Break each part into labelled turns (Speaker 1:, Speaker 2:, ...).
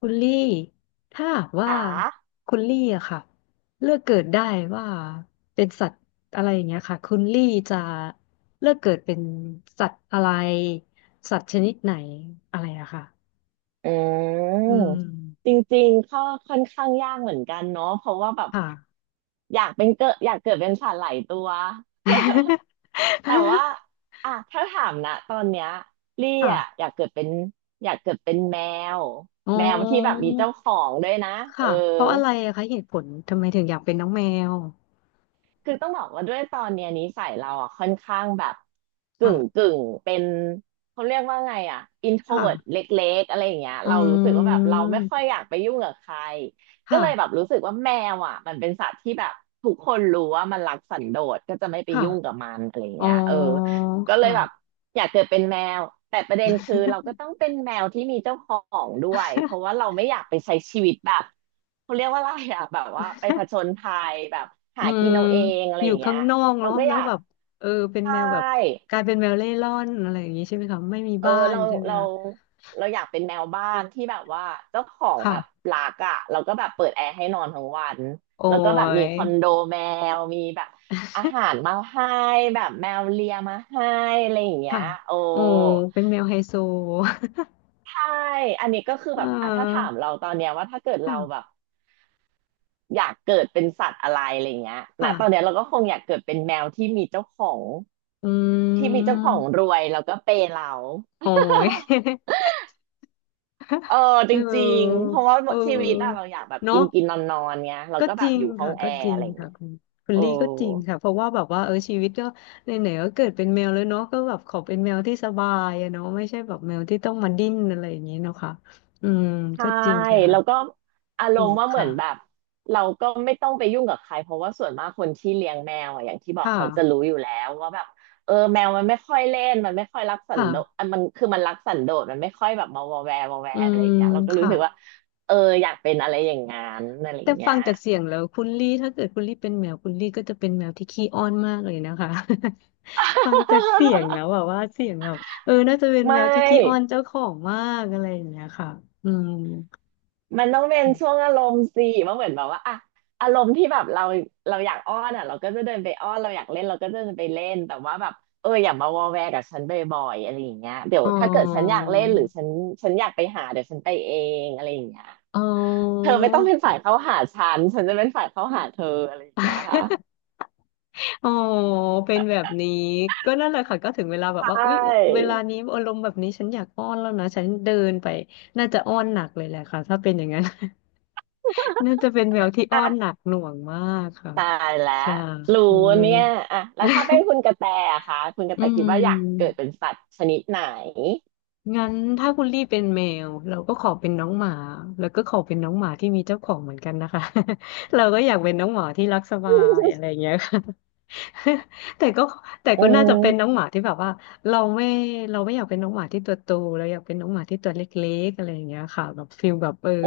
Speaker 1: คุณลี่ถ้าหากว่า
Speaker 2: ค่ะ
Speaker 1: คุณลี่อะค่ะเลือกเกิดได้ว่าเป็นสัตว์อะไรอย่างเงี้ยค่ะคุณลี่จะเลือกเกิดเป็นสัตว์อะไรสัตว์ชนิดไหนอะไรอะค่ะ
Speaker 2: อืม
Speaker 1: อืม
Speaker 2: จริงๆก็ค่อนข้างยากเหมือนกันเนาะเพราะว่าแบบ
Speaker 1: ค่ะ
Speaker 2: อยากเป็นเกิดอยากเกิดเป็นสัตว์หลายตัว แต่ว่า อ่ะถ้าถามนะ ตอนเนี้ยลี่
Speaker 1: ค่ะ
Speaker 2: อ่ะอยากเกิดเป็นอยากเกิดเป็นแมว
Speaker 1: อ๋อ
Speaker 2: แมวที่แบบมีเจ้าของด้วยนะ เออ
Speaker 1: ค่ะเพราะอะไรอะคะเหตุผลทำไมถึงอยากเป็นน้องแมว
Speaker 2: คือต้องบอกว่าด้วยตอนเนี้ยนิสัยเราอ่ะค่อนข้างแบบกึ่
Speaker 1: ค่ะ
Speaker 2: งกึ่งเป็นเขาเรียกว่าไงอ่ะ
Speaker 1: ค
Speaker 2: introvert เล
Speaker 1: ่ะ
Speaker 2: ็กๆอะไรอย่างเงี้ย
Speaker 1: อื
Speaker 2: เรารู้สึกว่าแบบเราไม่ค่อย
Speaker 1: ม
Speaker 2: อยากไปยุ่งกับใครก็เลยแบบ
Speaker 1: ค่ะ
Speaker 2: รู้สึกว่าแมวอ่ะมันเป็นสัตว์ที่แบบทุกคนรู้ว่ามันรักสันโดษก็จะไม่ไป
Speaker 1: ค่ะ
Speaker 2: ยุ่งกับมันอะไร
Speaker 1: อ๋อ
Speaker 2: เงี้ยเออก็เลยแบบ
Speaker 1: ค่ะ
Speaker 2: อยากเกิดเป็นแมวแต่ประเด็นคือเราก็ต้องเป็นแมวที่มีเจ้าของด้วยเพราะว่าเราไม่อยากไปใช้ชีวิตแบบ เขาเรียกว่าอะไรอะแบบว่าไปผ จญภัยแบบ
Speaker 1: อื
Speaker 2: หากิ
Speaker 1: ม
Speaker 2: นเอาเองอะไร
Speaker 1: อ
Speaker 2: อ
Speaker 1: ยู่
Speaker 2: ย่างเงี้
Speaker 1: ข้า
Speaker 2: ย
Speaker 1: งนอก
Speaker 2: เรา
Speaker 1: เนาะ
Speaker 2: ก็
Speaker 1: แล้
Speaker 2: อ
Speaker 1: ว
Speaker 2: ยาก
Speaker 1: แบบเออเป็น
Speaker 2: ใช่
Speaker 1: แมวแบบกลายเป็นแมวเร่ร่อนอะไรอย่างงี้ใช่ไหมคะไม่มี
Speaker 2: เออ
Speaker 1: บ้านใช่ไหม
Speaker 2: เรา
Speaker 1: คะ
Speaker 2: เราอยากเป็นแมวบ้านที่แบบว่าเจ้าของแบบ
Speaker 1: ค่ะ
Speaker 2: รักอะเราก็แบบเปิดแอร์ให้นอนทั้งวัน
Speaker 1: โอ้
Speaker 2: แล้วก็แบบมี
Speaker 1: ย
Speaker 2: คอนโดแมวมีแบบอาหารมาให้แบบแมวเลียมาให้อะไรอย่างเงี้
Speaker 1: ค่ะ
Speaker 2: ยโอ้
Speaker 1: โอ้เป็นแมวไฮโซ
Speaker 2: ใช่อันนี้ก็คือ
Speaker 1: เ
Speaker 2: แบบอ่ะถ้าถา
Speaker 1: ออ
Speaker 2: มเราตอนเนี้ยว่าถ้าเกิดเรา
Speaker 1: ค่ะ
Speaker 2: แบบ อยากเกิดเป็นสัตว์อะไรอะไรเงี้ยนะตอนเนี้ย
Speaker 1: ค่ะ
Speaker 2: เราก็คงอยากเกิดเป็นแมวที่มีเจ้าของ
Speaker 1: อื
Speaker 2: ที่มีเจ้าของร
Speaker 1: ม
Speaker 2: วยแล้วก็เปย์เรา
Speaker 1: โอ้ย
Speaker 2: เอ อจ
Speaker 1: เ
Speaker 2: ริง
Speaker 1: ออ
Speaker 2: ๆเพราะว่า
Speaker 1: เ
Speaker 2: ชีวิตอะเรา
Speaker 1: ออ
Speaker 2: อยากแบบกิ
Speaker 1: เนาะ
Speaker 2: นกินนอนนอนเงี้ยเรา
Speaker 1: ก็
Speaker 2: ก็
Speaker 1: จ
Speaker 2: แบบ
Speaker 1: ริง
Speaker 2: อยู่ห้อ
Speaker 1: ค่ะ
Speaker 2: งแอ
Speaker 1: ก็จ
Speaker 2: ร์
Speaker 1: ริ
Speaker 2: อะ
Speaker 1: ง
Speaker 2: ไร
Speaker 1: ค่ะ
Speaker 2: เงี้ย
Speaker 1: คุณคุณ
Speaker 2: โอ้
Speaker 1: ลี่ก็จริงค่ะเพราะว่าแบบว่าเออชีวิตก็ไหนๆก็เกิดเป็นแมวแล้วเนาะก็แบบขอเป็นแมวที่สบายอะเนาะไม่ใช่แบบแมวที่ต้องมาดิ้นอะไรอย่างนี้เนาะค่ะอืม
Speaker 2: ใช่
Speaker 1: ก็จริงค่ะ
Speaker 2: แล้วก็อาร
Speaker 1: ถู
Speaker 2: มณ์
Speaker 1: ก
Speaker 2: ว่าเหมือ
Speaker 1: ค่ะ
Speaker 2: นแบบเราก็ไม่ต้องไปยุ่งกับใครเพราะว่าส่วนมากคนที่เลี้ยงแมวอะอย่างที่บอก
Speaker 1: ค่ะ
Speaker 2: เขาจะรู้อยู่แล้วว่าแบบเออแมวมันไม่ค่อยเล่นมันไม่ค่อยรักสันโดษ
Speaker 1: ค่ะ
Speaker 2: อ่ะมันคือมันรักสันโดษมันไม่ค่อยแบบมาวอแวร์วอแว
Speaker 1: อื
Speaker 2: ร์อะไร
Speaker 1: ม
Speaker 2: อย่างเงี้ยเราก็รู้
Speaker 1: ค่ะ
Speaker 2: สึกว่าเอออยากเป็นอะไรอย่างงั้นอะไรอ
Speaker 1: แต่
Speaker 2: ย่างเงี้
Speaker 1: ฟั
Speaker 2: ย
Speaker 1: งจาก เสียงแล้วคุณลี่ถ้าเกิดคุณลี่เป็นแมวคุณลี่ก็จะเป็นแมวที่ขี้อ้อนมากเลยนะคะ ฟังจากเสียงแล้วอะว่าเสียงแบบเออน่าจะเป็น
Speaker 2: ไม
Speaker 1: แมวที่ขี้อ้อน
Speaker 2: ่
Speaker 1: เจ้าของมากอะไรอย่างเงี้ยค่ะอืม
Speaker 2: มันต้องเป็นช่วงอารมณ์สิมันเหมือนแบบว่าอะอารมณ์ที่แบบเราอยากอ้อนอะเราก็จะเดินไปอ้อนเราอยากเล่นเราก็จะเดินไปเล่นแต่ว่าแบบเอออย่ามาวอแวกับฉันบ่อยๆอะไรอย่างเงี้ยเดี๋ยว
Speaker 1: อ๋อ
Speaker 2: ถ้าเกิดฉันอยากเล่นหรือฉันอยากไปหาเดี๋ยวฉันไปเองอะไรอย่างเงี้ย
Speaker 1: อ๋อ
Speaker 2: เธอไม่ต้องเป็นฝ่ายเข้าหาฉันฉันจะเป็นฝ่ายเข้าหาเธออะไรอย่างเงี้ยค่ะ
Speaker 1: อ๋อเป็นแบบนี้ก็นั่นแหละค่ะก็ถึงเวลาแบบว่า
Speaker 2: ใช่
Speaker 1: อุ๊ยเวลานี้อารมณ์แบบนี้ฉันอยากอ้อนแล้วนะฉันเดินไปน่าจะอ้อนหนักเลยแหละค่ะถ้าเป็นอย่างนั้น น่าจะเป็นแมวที่อ้อ
Speaker 2: อ่ะ
Speaker 1: นหนักหน่วงมากค่ะ
Speaker 2: ตายแล้ว
Speaker 1: ค่ะ
Speaker 2: รู้
Speaker 1: อืม
Speaker 2: เนี่ยอ่ะแล้วถ้าเป็นคุณกระแตอะคะคุณกระ
Speaker 1: อื
Speaker 2: แตคิดว่าอยาก
Speaker 1: ม
Speaker 2: เกิดเป็นสัตว์ชนิดไหน
Speaker 1: งั้นถ้าคุณลี่เป็นแมวเราก็ขอเป็นน้องหมาแล้วก็ขอเป็นน้องหมาที่มีเจ้าของเหมือนกันนะคะ เราก็อยากเป็นน้องหมาที่รักสบายอะไรอย่างเงี้ยค่ะ แต่ก็แต่
Speaker 2: อื
Speaker 1: ก็น่าจะเป็นน้อง
Speaker 2: ม
Speaker 1: หมาที่แบบว่าเราไม่เราไม่อยากเป็นน้องหมาที่ตัวโตเราอยากเป็นน้องหมาที่ตัวเล็กๆอะไรอย่างเงี้ยค่ะแบบฟิลแบบเออ
Speaker 2: โอ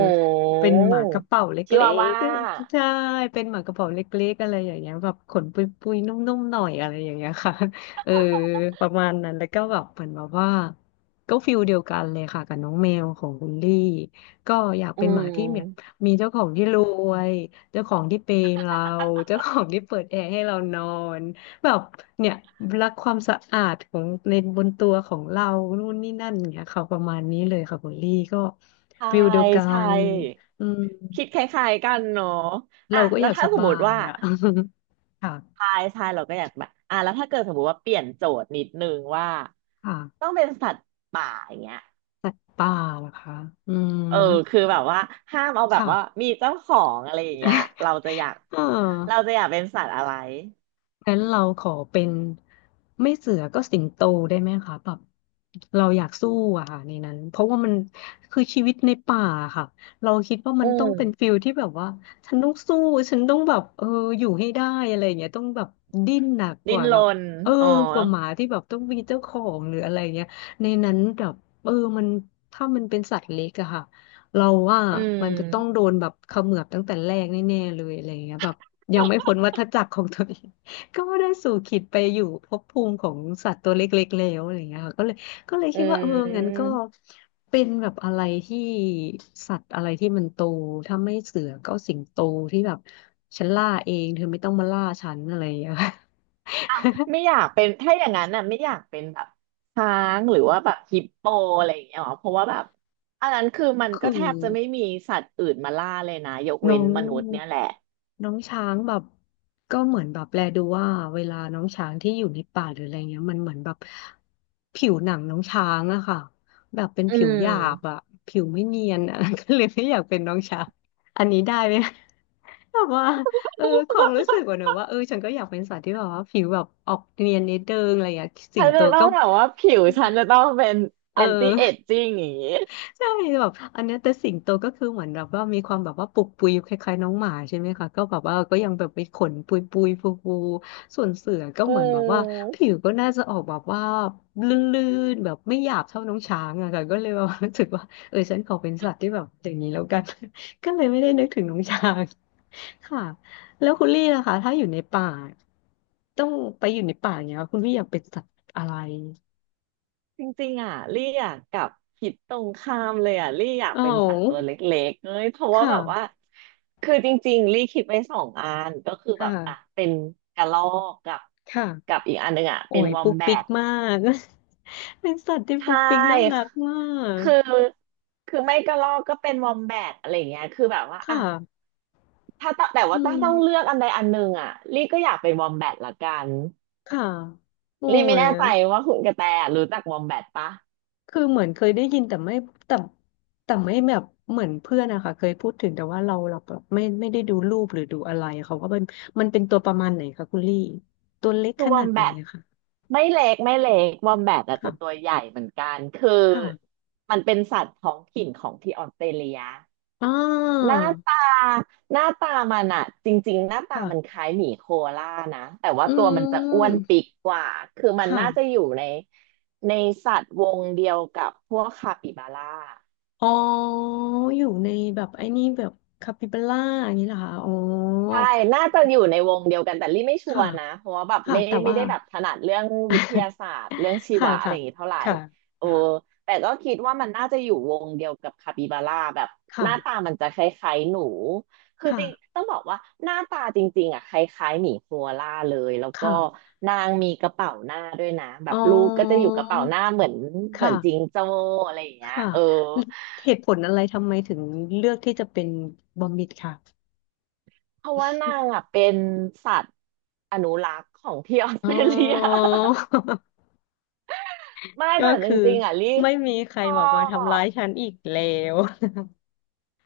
Speaker 1: เป็
Speaker 2: ้
Speaker 1: นหมากระเป๋าเล
Speaker 2: ชิ
Speaker 1: ็
Speaker 2: วา
Speaker 1: ก
Speaker 2: ว่า
Speaker 1: ๆใช่เป็นหมากระเป๋าเล็กๆอะไรอย่างเงี้ยแบบขนปุยๆนุ่มๆหน่อยอะไรอย่างเงี้ยค่ะ เออประมาณนั้นแล้วก็แบบเหมือนแบบว่าก็ฟิลเดียวกันเลยค่ะกับน้องแมวของคุณลี่ก็อยาก
Speaker 2: อื
Speaker 1: เป็นหมาที่เหมียว
Speaker 2: ม
Speaker 1: มีเจ้าของที่รวยเจ้าของที่เปย์เราเจ้าของที่เปิดแอร์ให้เรานอนแบบเนี่ยรักความสะอาดของในบนตัวของเรา นู่นนี่นั่นเนี่ยค่ะประมาณนี้เลยค่ะคุณลี่ก็
Speaker 2: ใช่
Speaker 1: ฟิลเดียวกั
Speaker 2: ใช่
Speaker 1: นอืม
Speaker 2: คิดคล้ายๆกันเนาะ
Speaker 1: เรา
Speaker 2: อ่ะ
Speaker 1: ก็
Speaker 2: แล้
Speaker 1: อ
Speaker 2: ว
Speaker 1: ยาก
Speaker 2: ถ้า
Speaker 1: ส
Speaker 2: สม
Speaker 1: บา
Speaker 2: มติ
Speaker 1: ย
Speaker 2: ว่า
Speaker 1: อ่ะ ค่ะ
Speaker 2: ใช่ใช่เราก็อยากแบบอ่ะแล้วถ้าเกิดสมมติว่าเปลี่ยนโจทย์นิดนึงว่าต้
Speaker 1: ค่ะ
Speaker 2: องเป็นสัตว์ป่าอย่างเงี้ย
Speaker 1: สัตว์ป่าเหรอคะอืม
Speaker 2: เออคือแบบว่าห้ามเอาแบบว่า
Speaker 1: ค่ะ
Speaker 2: มีเจ้าของอะไรอย่างเงี้ยเราจะอยาก
Speaker 1: เอ
Speaker 2: เรา
Speaker 1: อ
Speaker 2: จะอยากเป็นสัตว์อะไร
Speaker 1: งั้นเราขอเป็นไม่เสือก็สิงโตได้ไหมคะแบบเราอยากสู้อะค่ะในนั้นเพราะว่ามันคือชีวิตในป่าค่ะเราคิดว่ามั
Speaker 2: อื
Speaker 1: นต้อง
Speaker 2: ม
Speaker 1: เป็นฟิลที่แบบว่าฉันต้องสู้ฉันต้องแบบเอออยู่ให้ได้อะไรอย่างเงี้ยต้องแบบดิ้นหนักก
Speaker 2: ดิ้น
Speaker 1: ว่า
Speaker 2: ร
Speaker 1: แบบ
Speaker 2: น
Speaker 1: เออ
Speaker 2: อ๋อ
Speaker 1: กว่าหมาที่แบบต้องมีเจ้าของหรืออะไรเงี้ยในนั้นแบบเออมันถ้ามันเป็นสัตว์เล็กอะค่ะเราว่า
Speaker 2: อื
Speaker 1: มันจะต้องโด
Speaker 2: ม
Speaker 1: นแบบเขมือบตั้งแต่แรกแน่ๆเลยอะไรอย่างเงี้ยแบบยังไม่พ้นวัฏจักรของตัวเอง ก็ได้สู่ขิตไปอยู่ภพภูมิของสัตว์ตัวเล็กๆแล้วอะไรเงี้ยค่ะก็เลยก็เลย
Speaker 2: อื
Speaker 1: คิดว่าเอองั้นก็
Speaker 2: ม
Speaker 1: เป็นแบบอะไรที่สัตว์อะไรที่มันโตถ้าไม่เสือก็สิงโตที่แบบฉันล่าเองเธอไม่ต้องมาล่าฉันอะไรอย่างเงี้ยค
Speaker 2: ไม่อยากเป็นถ้าอย่างนั้นน่ะไม่อยากเป็นแบบช้างหรือว่าแบบฮิปโปอะไรอย่างเงี้ยหรอเพราะว่าแบบอันนั้นคือมัน
Speaker 1: คื
Speaker 2: ก็
Speaker 1: อ
Speaker 2: แทบจะไม่มีสัตว์อื่นมาล่าเลยนะยก
Speaker 1: น้
Speaker 2: เว้
Speaker 1: อ
Speaker 2: น
Speaker 1: ง
Speaker 2: มนุษย์เนี่ยแหละ
Speaker 1: น้องช้างแบบก็เหมือนแบบแลดูว่าเวลาน้องช้างที่อยู่ในป่าหรืออะไรเงี้ยมันเหมือนแบบผิวหนังน้องช้างอะค่ะแบบเป็น
Speaker 2: อื
Speaker 1: ผิว
Speaker 2: ม
Speaker 1: หยาบอะผิวไม่เนียนอะ ก็เลยไม่อยากเป็นน้องช้างอันนี้ได้ไหมแบบว่าเออความรู้สึกว่าเนอะว่าเออฉันก็อยากเป็นสัตว์ที่แบบว่าผิวแบบออกเนียนนิดเดิงอะไรอย่างเงี้ยสิ
Speaker 2: ฉั
Speaker 1: ง
Speaker 2: น
Speaker 1: โต
Speaker 2: จะต้อ
Speaker 1: ก็
Speaker 2: งถามว่าผิวฉันจะต้องเป็น
Speaker 1: เอ
Speaker 2: แอนตี้เอจ
Speaker 1: อ
Speaker 2: จิ้งอย่างงี้
Speaker 1: ใช่แบบอันเนี้ยแต่สิงโตก็คือเหมือนแบบว่ามีความแบบว่าปุกปุยคล้ายๆน้องหมาใช่ไหมคะก็แบบว่าก็ยังแบบไปขนปุยปุยฟูฟูส่วนเสือก็
Speaker 2: อื
Speaker 1: เหมือนแบบว่าผิ
Speaker 2: ม
Speaker 1: วก็น่าจะออกแบบว่าลื่นๆแบบไม่หยาบเท่าน้องช้างอะค่ะก็เลยแบบว่ารู้สึกว่าเออฉันขอเป็นสัตว์ที่แบบอย่างนี้แล้วกัน ก็เลยไม่ได้นึกถึงน้องช้าง ค่ะแล้วคุณลี่ล่ะคะถ้าอยู่ในป่าต้องไปอยู่ในป่าอย่างเงี้ยคุณลี่อยากเป็นสัตว์อะไร
Speaker 2: จริงๆอ่ะลี่อยากกลับคิดตรงข้ามเลยอ่ะลี่อยาก
Speaker 1: อ๋อ
Speaker 2: เป็นสัตว์ตัวเล็กๆเอ้ยเพราะ
Speaker 1: ค
Speaker 2: ว่าแบบว่า
Speaker 1: ่ะ
Speaker 2: คือจริงๆลี่คิดไว้สองอันก็คือแบบอ่ะ
Speaker 1: ค่ะ
Speaker 2: เป็นกระรอกกับ
Speaker 1: ค่ะ
Speaker 2: กับอีกอันหนึ่งอ่ะ
Speaker 1: โอ้
Speaker 2: เป็น
Speaker 1: ย
Speaker 2: วอม
Speaker 1: ปุ๊ก
Speaker 2: แบ
Speaker 1: ปิ๊ก
Speaker 2: ท
Speaker 1: มาก เป็นสัตว์ที่
Speaker 2: ใช
Speaker 1: ปุ๊กปิ๊กน่ารั
Speaker 2: ่
Speaker 1: กมาก
Speaker 2: คือคือไม่กระรอกก็เป็นวอมแบทอะไรยาเงี้ยคือแบบว่า
Speaker 1: ค
Speaker 2: อะ
Speaker 1: ่ะ
Speaker 2: ถ้าตแต่
Speaker 1: อื
Speaker 2: ว่าถ้าต้องเลื
Speaker 1: ม
Speaker 2: อกอันใดอันหนึ่งอะลี่ก็อยากเป็นวอมแบทละกัน
Speaker 1: ค่ะโอ้
Speaker 2: ลี่ไม่
Speaker 1: ย
Speaker 2: แน่ใจว่าคุณกระแตรู้จักวอมแบทปะ
Speaker 1: คือเหมือนเคยได้ยินแต่ไม่แต่แต่ไม่แบบเหมือนเพื่อนนะคะเคยพูดถึงแต่ว่าเราแบบไม่ได้ดูรูปหรือดูอะไรเขาก็เป็นมันเป็นตัวประมาณไหนคะคุณลี่ตัวเล็ก
Speaker 2: คื
Speaker 1: ข
Speaker 2: อวอ
Speaker 1: นา
Speaker 2: ม
Speaker 1: ดไห
Speaker 2: แบ
Speaker 1: น
Speaker 2: ท
Speaker 1: อะคะ
Speaker 2: ไม่เล็กวอมแบทอาจจะ
Speaker 1: ค่ะ
Speaker 2: ตัวใหญ่เหมือนกันคือ
Speaker 1: ค่ะ
Speaker 2: มันเป็นสัตว์ท้องถิ่นของที่ออสเตรเลีย
Speaker 1: อ่
Speaker 2: ห
Speaker 1: า
Speaker 2: น้าตาหน้าตามันอะจริงๆหน้าตา
Speaker 1: ค่
Speaker 2: มันค
Speaker 1: ะ
Speaker 2: ล้ายหมีโคอาล่านะแต่ว่า
Speaker 1: อื
Speaker 2: ตัวมันจะอ้วน
Speaker 1: ม
Speaker 2: ปีกกว่าคือมัน
Speaker 1: ค่ะ
Speaker 2: น่าจะอยู่ในในสัตว์วงเดียวกับพวกคาปิบาร่า
Speaker 1: อ๋ออยู่ในแบบไอ้นี่แบบคาปิบาร่าอย่างนี้เหรอคะอ๋อ
Speaker 2: ใช่น่าจะอยู่ในวงเดียวกันแต่ลี่ไม่ชัว
Speaker 1: ค่ะ
Speaker 2: ร์นะเพราะว่าแบบ
Speaker 1: ค่ะ
Speaker 2: ไม่
Speaker 1: แต่
Speaker 2: ไม่
Speaker 1: ว่า
Speaker 2: ได้แบบถนัดเรื่องวิทยาศาสตร์เรื่องชี
Speaker 1: ค่ะ
Speaker 2: วะอะไร
Speaker 1: ค่ะ
Speaker 2: อย่างงี้เท่าไหร่
Speaker 1: ค่ะ
Speaker 2: เออ
Speaker 1: ค่ะ
Speaker 2: แต่ก็คิดว่ามันน่าจะอยู่วงเดียวกับคาปิบาร่าแบบ
Speaker 1: ค่
Speaker 2: หน้าตามันจะคล้ายๆหนูคือ
Speaker 1: ะ
Speaker 2: จริงต้องบอกว่าหน้าตาจริงๆอ่ะคล้ายๆหมีโคอาล่าเลยแล้วก็
Speaker 1: ค่ะ
Speaker 2: นางมีกระเป๋าหน้าด้วยนะแบ
Speaker 1: อ๋อ
Speaker 2: บลูกก็จะอยู่กระเป๋าหน้าเหมือน
Speaker 1: ค
Speaker 2: เหมือนจิง
Speaker 1: ่ะ
Speaker 2: โจ้อะไรอย่าง
Speaker 1: ค
Speaker 2: เงี้ยเออ
Speaker 1: ่ะเหตุผลอะไรทำไมถึงเลือกที่จะเป็นบอมบิดค่ะ
Speaker 2: เพราะว่านางอ่ะเป็นสัตว์อนุรักษ์ของที่ออส
Speaker 1: อ๋
Speaker 2: เตรเลีย
Speaker 1: อ
Speaker 2: ไม่
Speaker 1: ก็
Speaker 2: แต่จ
Speaker 1: คือ
Speaker 2: ริงๆอ่ะลี่
Speaker 1: ไม่มีใค
Speaker 2: ช
Speaker 1: ร
Speaker 2: อ
Speaker 1: แบบมาทำร้า
Speaker 2: บ
Speaker 1: ยฉันอีกแล้ว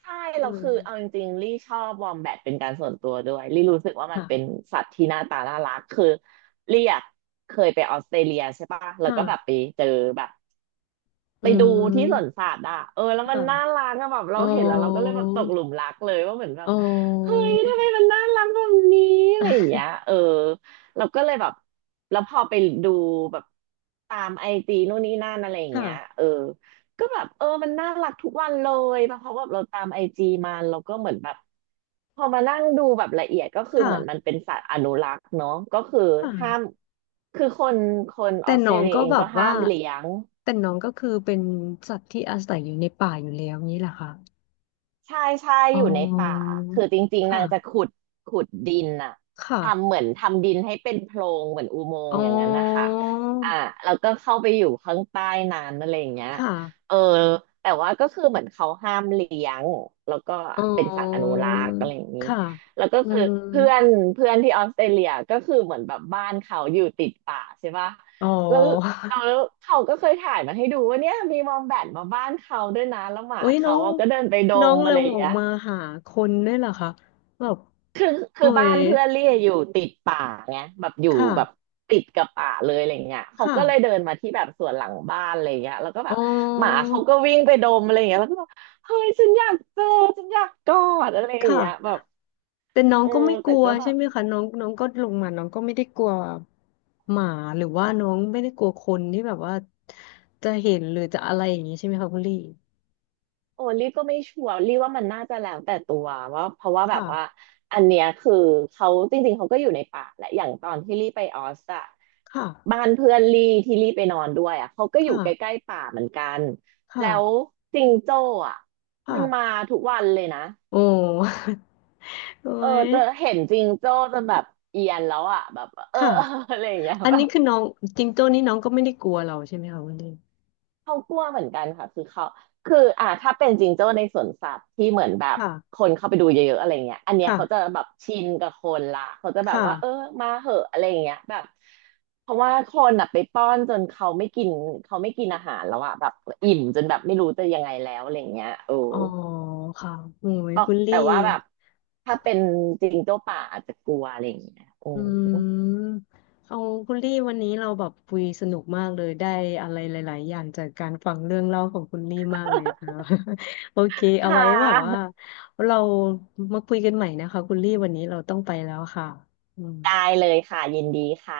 Speaker 2: ใช่
Speaker 1: อื
Speaker 2: แล้วคือเอา
Speaker 1: ม
Speaker 2: จริงๆลี่ชอบวอมแบทเป็นการส่วนตัวด้วยลี่รู้สึกว่ามันเป็น
Speaker 1: ค่ะ
Speaker 2: สัตว์ที่หน้าตาน่ารักคือลี่อะเคยไปออสเตรเลียใช่ปะแล้วก็แบบไป
Speaker 1: ค่ะ
Speaker 2: เจอแบบ
Speaker 1: อื
Speaker 2: ไปดูที่สวน
Speaker 1: ม
Speaker 2: สัตว์อ่ะเออแล้วมัน
Speaker 1: ค่ะ
Speaker 2: น่ารักอะแบบ
Speaker 1: อ๋
Speaker 2: เรา
Speaker 1: อ
Speaker 2: เห็นแล้วเราก็เลยแบบตกหลุมรักเลยว่าเหมือนแบ
Speaker 1: อ๋
Speaker 2: บ
Speaker 1: อ
Speaker 2: เฮ้ยทำไมมันน่ารักแบบนี้อะ
Speaker 1: อ่
Speaker 2: ไรอย่าง
Speaker 1: ะ
Speaker 2: เงี้ยเออเราก็เลยแบบแล้วพอไปดูแบบตามไอจีนู่นนี่นั่นอะไรอย่างเงี้ย
Speaker 1: ค่ะ
Speaker 2: เออก็แบบเออมันน่ารักทุกวันเลยเพราะว่าเราตามไอจีมาเราก็เหมือนแบบพอมานั่งดูแบบละเอียดก็คือเหมือนมัน
Speaker 1: ค่ะ
Speaker 2: เป็นสัตว์อนุรักษ์เนาะก็คือห้าม
Speaker 1: ค่ะ
Speaker 2: คือคนอ
Speaker 1: แต่
Speaker 2: อสเต
Speaker 1: น้
Speaker 2: ร
Speaker 1: อง
Speaker 2: เลีย
Speaker 1: ก็
Speaker 2: เอง
Speaker 1: แบ
Speaker 2: ก็
Speaker 1: บ
Speaker 2: ห้า
Speaker 1: ว่า
Speaker 2: มเลี้ยง
Speaker 1: แต่น้องก็คือเป็นสัตว์ที่อาศัยอยู่ในป่าอยู่แล้วนี้แหละค่ะ
Speaker 2: ใช่ใช่
Speaker 1: อ๋
Speaker 2: อ
Speaker 1: อ
Speaker 2: ยู่ในป่าคือจริงๆนางจะ
Speaker 1: ค่ะ
Speaker 2: ขุดดินน่ะทำ
Speaker 1: ค่ะ
Speaker 2: เหมือนทำดินให้เป็นโพรงเหมือนอุโมง
Speaker 1: อ๋อ
Speaker 2: ค์อย่างนั้นนะคะอ่าแล้วก็เข้าไปอยู่ข้างใต้นั้นอะไรอย่างเงี้ย
Speaker 1: ค่ะ
Speaker 2: เออแต่ว่าก็คือเหมือนเขาห้ามเลี้ยงแล้วก็
Speaker 1: อ๋
Speaker 2: เป็นสัตว์อนุ
Speaker 1: อ
Speaker 2: รักษ์อะไรอย่างนี้
Speaker 1: ค่ะ
Speaker 2: แล้วก็
Speaker 1: อื
Speaker 2: คือ
Speaker 1: ม
Speaker 2: เพื่อนเพื่อนที่ออสเตรเลียก็คือเหมือนแบบบ้านเขาอยู่ติดป่าใช่ปะ
Speaker 1: อ๋
Speaker 2: แล้ว
Speaker 1: อ
Speaker 2: เอาแล้วเขาก็เคยถ่ายมาให้ดูว่าเนี่ยมีวอมแบทมาบ้านเขาด้วยนะแล้วห มา
Speaker 1: โอ้ยน้
Speaker 2: เขา
Speaker 1: อง
Speaker 2: อะก็เดินไปด
Speaker 1: น้อ
Speaker 2: ม
Speaker 1: ง
Speaker 2: อะ
Speaker 1: เริ่
Speaker 2: ไร
Speaker 1: ม
Speaker 2: อย่าง
Speaker 1: ออก
Speaker 2: เงี้ย
Speaker 1: มาหาคนด้วยเหรอคะแบบ
Speaker 2: คือคื
Speaker 1: โอ้
Speaker 2: อบ้า
Speaker 1: ย
Speaker 2: นเพื่อนเลี่ยอยู่ติดป่าไงแบบอยู่แบบ
Speaker 1: ค่ะ
Speaker 2: ติดกับป่าเลยอะไรเงี้ยเขา
Speaker 1: ค่ะ
Speaker 2: ก็เลยเดินมาที่แบบสวนหลังบ้านอะไรเงี้ยแล้วก็แบ
Speaker 1: อ๋อ
Speaker 2: บหมาเขาก็วิ่งไปดมอะไรเงี้ยแล้วก็แบบเฮ้ยฉันอยากเจอฉันอยากกอดอะไรอย่างเงี้ยแบ
Speaker 1: ค่ะ
Speaker 2: บ
Speaker 1: แต่น้อง
Speaker 2: โอ้
Speaker 1: ก็ไม่ก
Speaker 2: แต่
Speaker 1: ลัว
Speaker 2: ก็แบ
Speaker 1: ใช่
Speaker 2: บ
Speaker 1: ไหมคะน้องน้องก็ลงมาน้องก็ไม่ได้กลัวหมาหรือว่าน้องไม่ได้กลัวคนที่แบบว่าจะเห็นหรือจะอะไรอย่างนี้ใช่ไหมคะคุณลี่
Speaker 2: โอ้ลี่ก็ไม่ชัวร์ลี่ว่ามันน่าจะแล้วแต่ตัวว่าเพราะว่าแบบว่า
Speaker 1: ค่ะ
Speaker 2: อันเนี้ยคือเขาจริงๆเขาก็อยู่ในป่าแหละอย่างตอนที่ลี่ไปออสอะ
Speaker 1: ค่ะ
Speaker 2: บ้านเพื่อนลี่ที่ลี่ไปนอนด้วยอะเขาก็อยู่
Speaker 1: ค่ะ
Speaker 2: ใกล้ๆป่าเหมือนกัน
Speaker 1: ค่ะ
Speaker 2: แล้วจิงโจ้อะมันมา
Speaker 1: ค่ะ
Speaker 2: ทุกวันเลยนะ
Speaker 1: โอ้ โอ้
Speaker 2: เออเจะ
Speaker 1: ย
Speaker 2: เห็นจิงโจ้จนแบบเอียนแล้วอะแบบเออ
Speaker 1: ค่ะ
Speaker 2: เอออะไรอย่างเงี้ย
Speaker 1: อัน
Speaker 2: แบ
Speaker 1: นี้
Speaker 2: บ
Speaker 1: คือน้องจิงโจ้นี่น้องก็ไม่ได้กลัวเราใช่ไหมคะคุณลี่
Speaker 2: เขากลัวเหมือนกันค่ะคือเขาคืออ่าถ้าเป็นจิงโจ้ในสวนสัตว์ที่เหมือนแบบ
Speaker 1: ค่ะ
Speaker 2: คนเข้าไปดูเยอะๆอะไรเงี้ยอันเนี้ยเขาจะ
Speaker 1: ค่ะ
Speaker 2: แบบชินกับคนละเขาจะแบบ
Speaker 1: ค่ะ
Speaker 2: ว่าเออมาเหอะอะไรเงี้ยแบบเพราะว่าคนอ่ะไปป้อนจนเขาไม่กินอาหารแล้วอะแบบอิ่มจนแบบไม่รู้จะยังไงแล้วอะไรเงี้ยโอ้
Speaker 1: อ๋อค่ะโอ้ย
Speaker 2: ก็
Speaker 1: คุณลี่
Speaker 2: แต่ว่าแบบถ้าเป็นจิงโจ้ป่าอาจจะกลัวอะไรเงี้ยโอ้
Speaker 1: อืมเอาคุณลี่วันนี้เราแบบคุยสนุกมากเลยได้อะไรหลายๆอย่างจากการฟังเรื่องเล่าของคุณลี่มากเลยค่ะ โอเคเอา
Speaker 2: ค่
Speaker 1: ไว้แบบว่า
Speaker 2: ะ
Speaker 1: เรามาคุยกันใหม่นะคะคุณลี่วันนี้เราต้องไปแล้วค่ะอืม
Speaker 2: ได้เลยค่ะยินดีค่ะ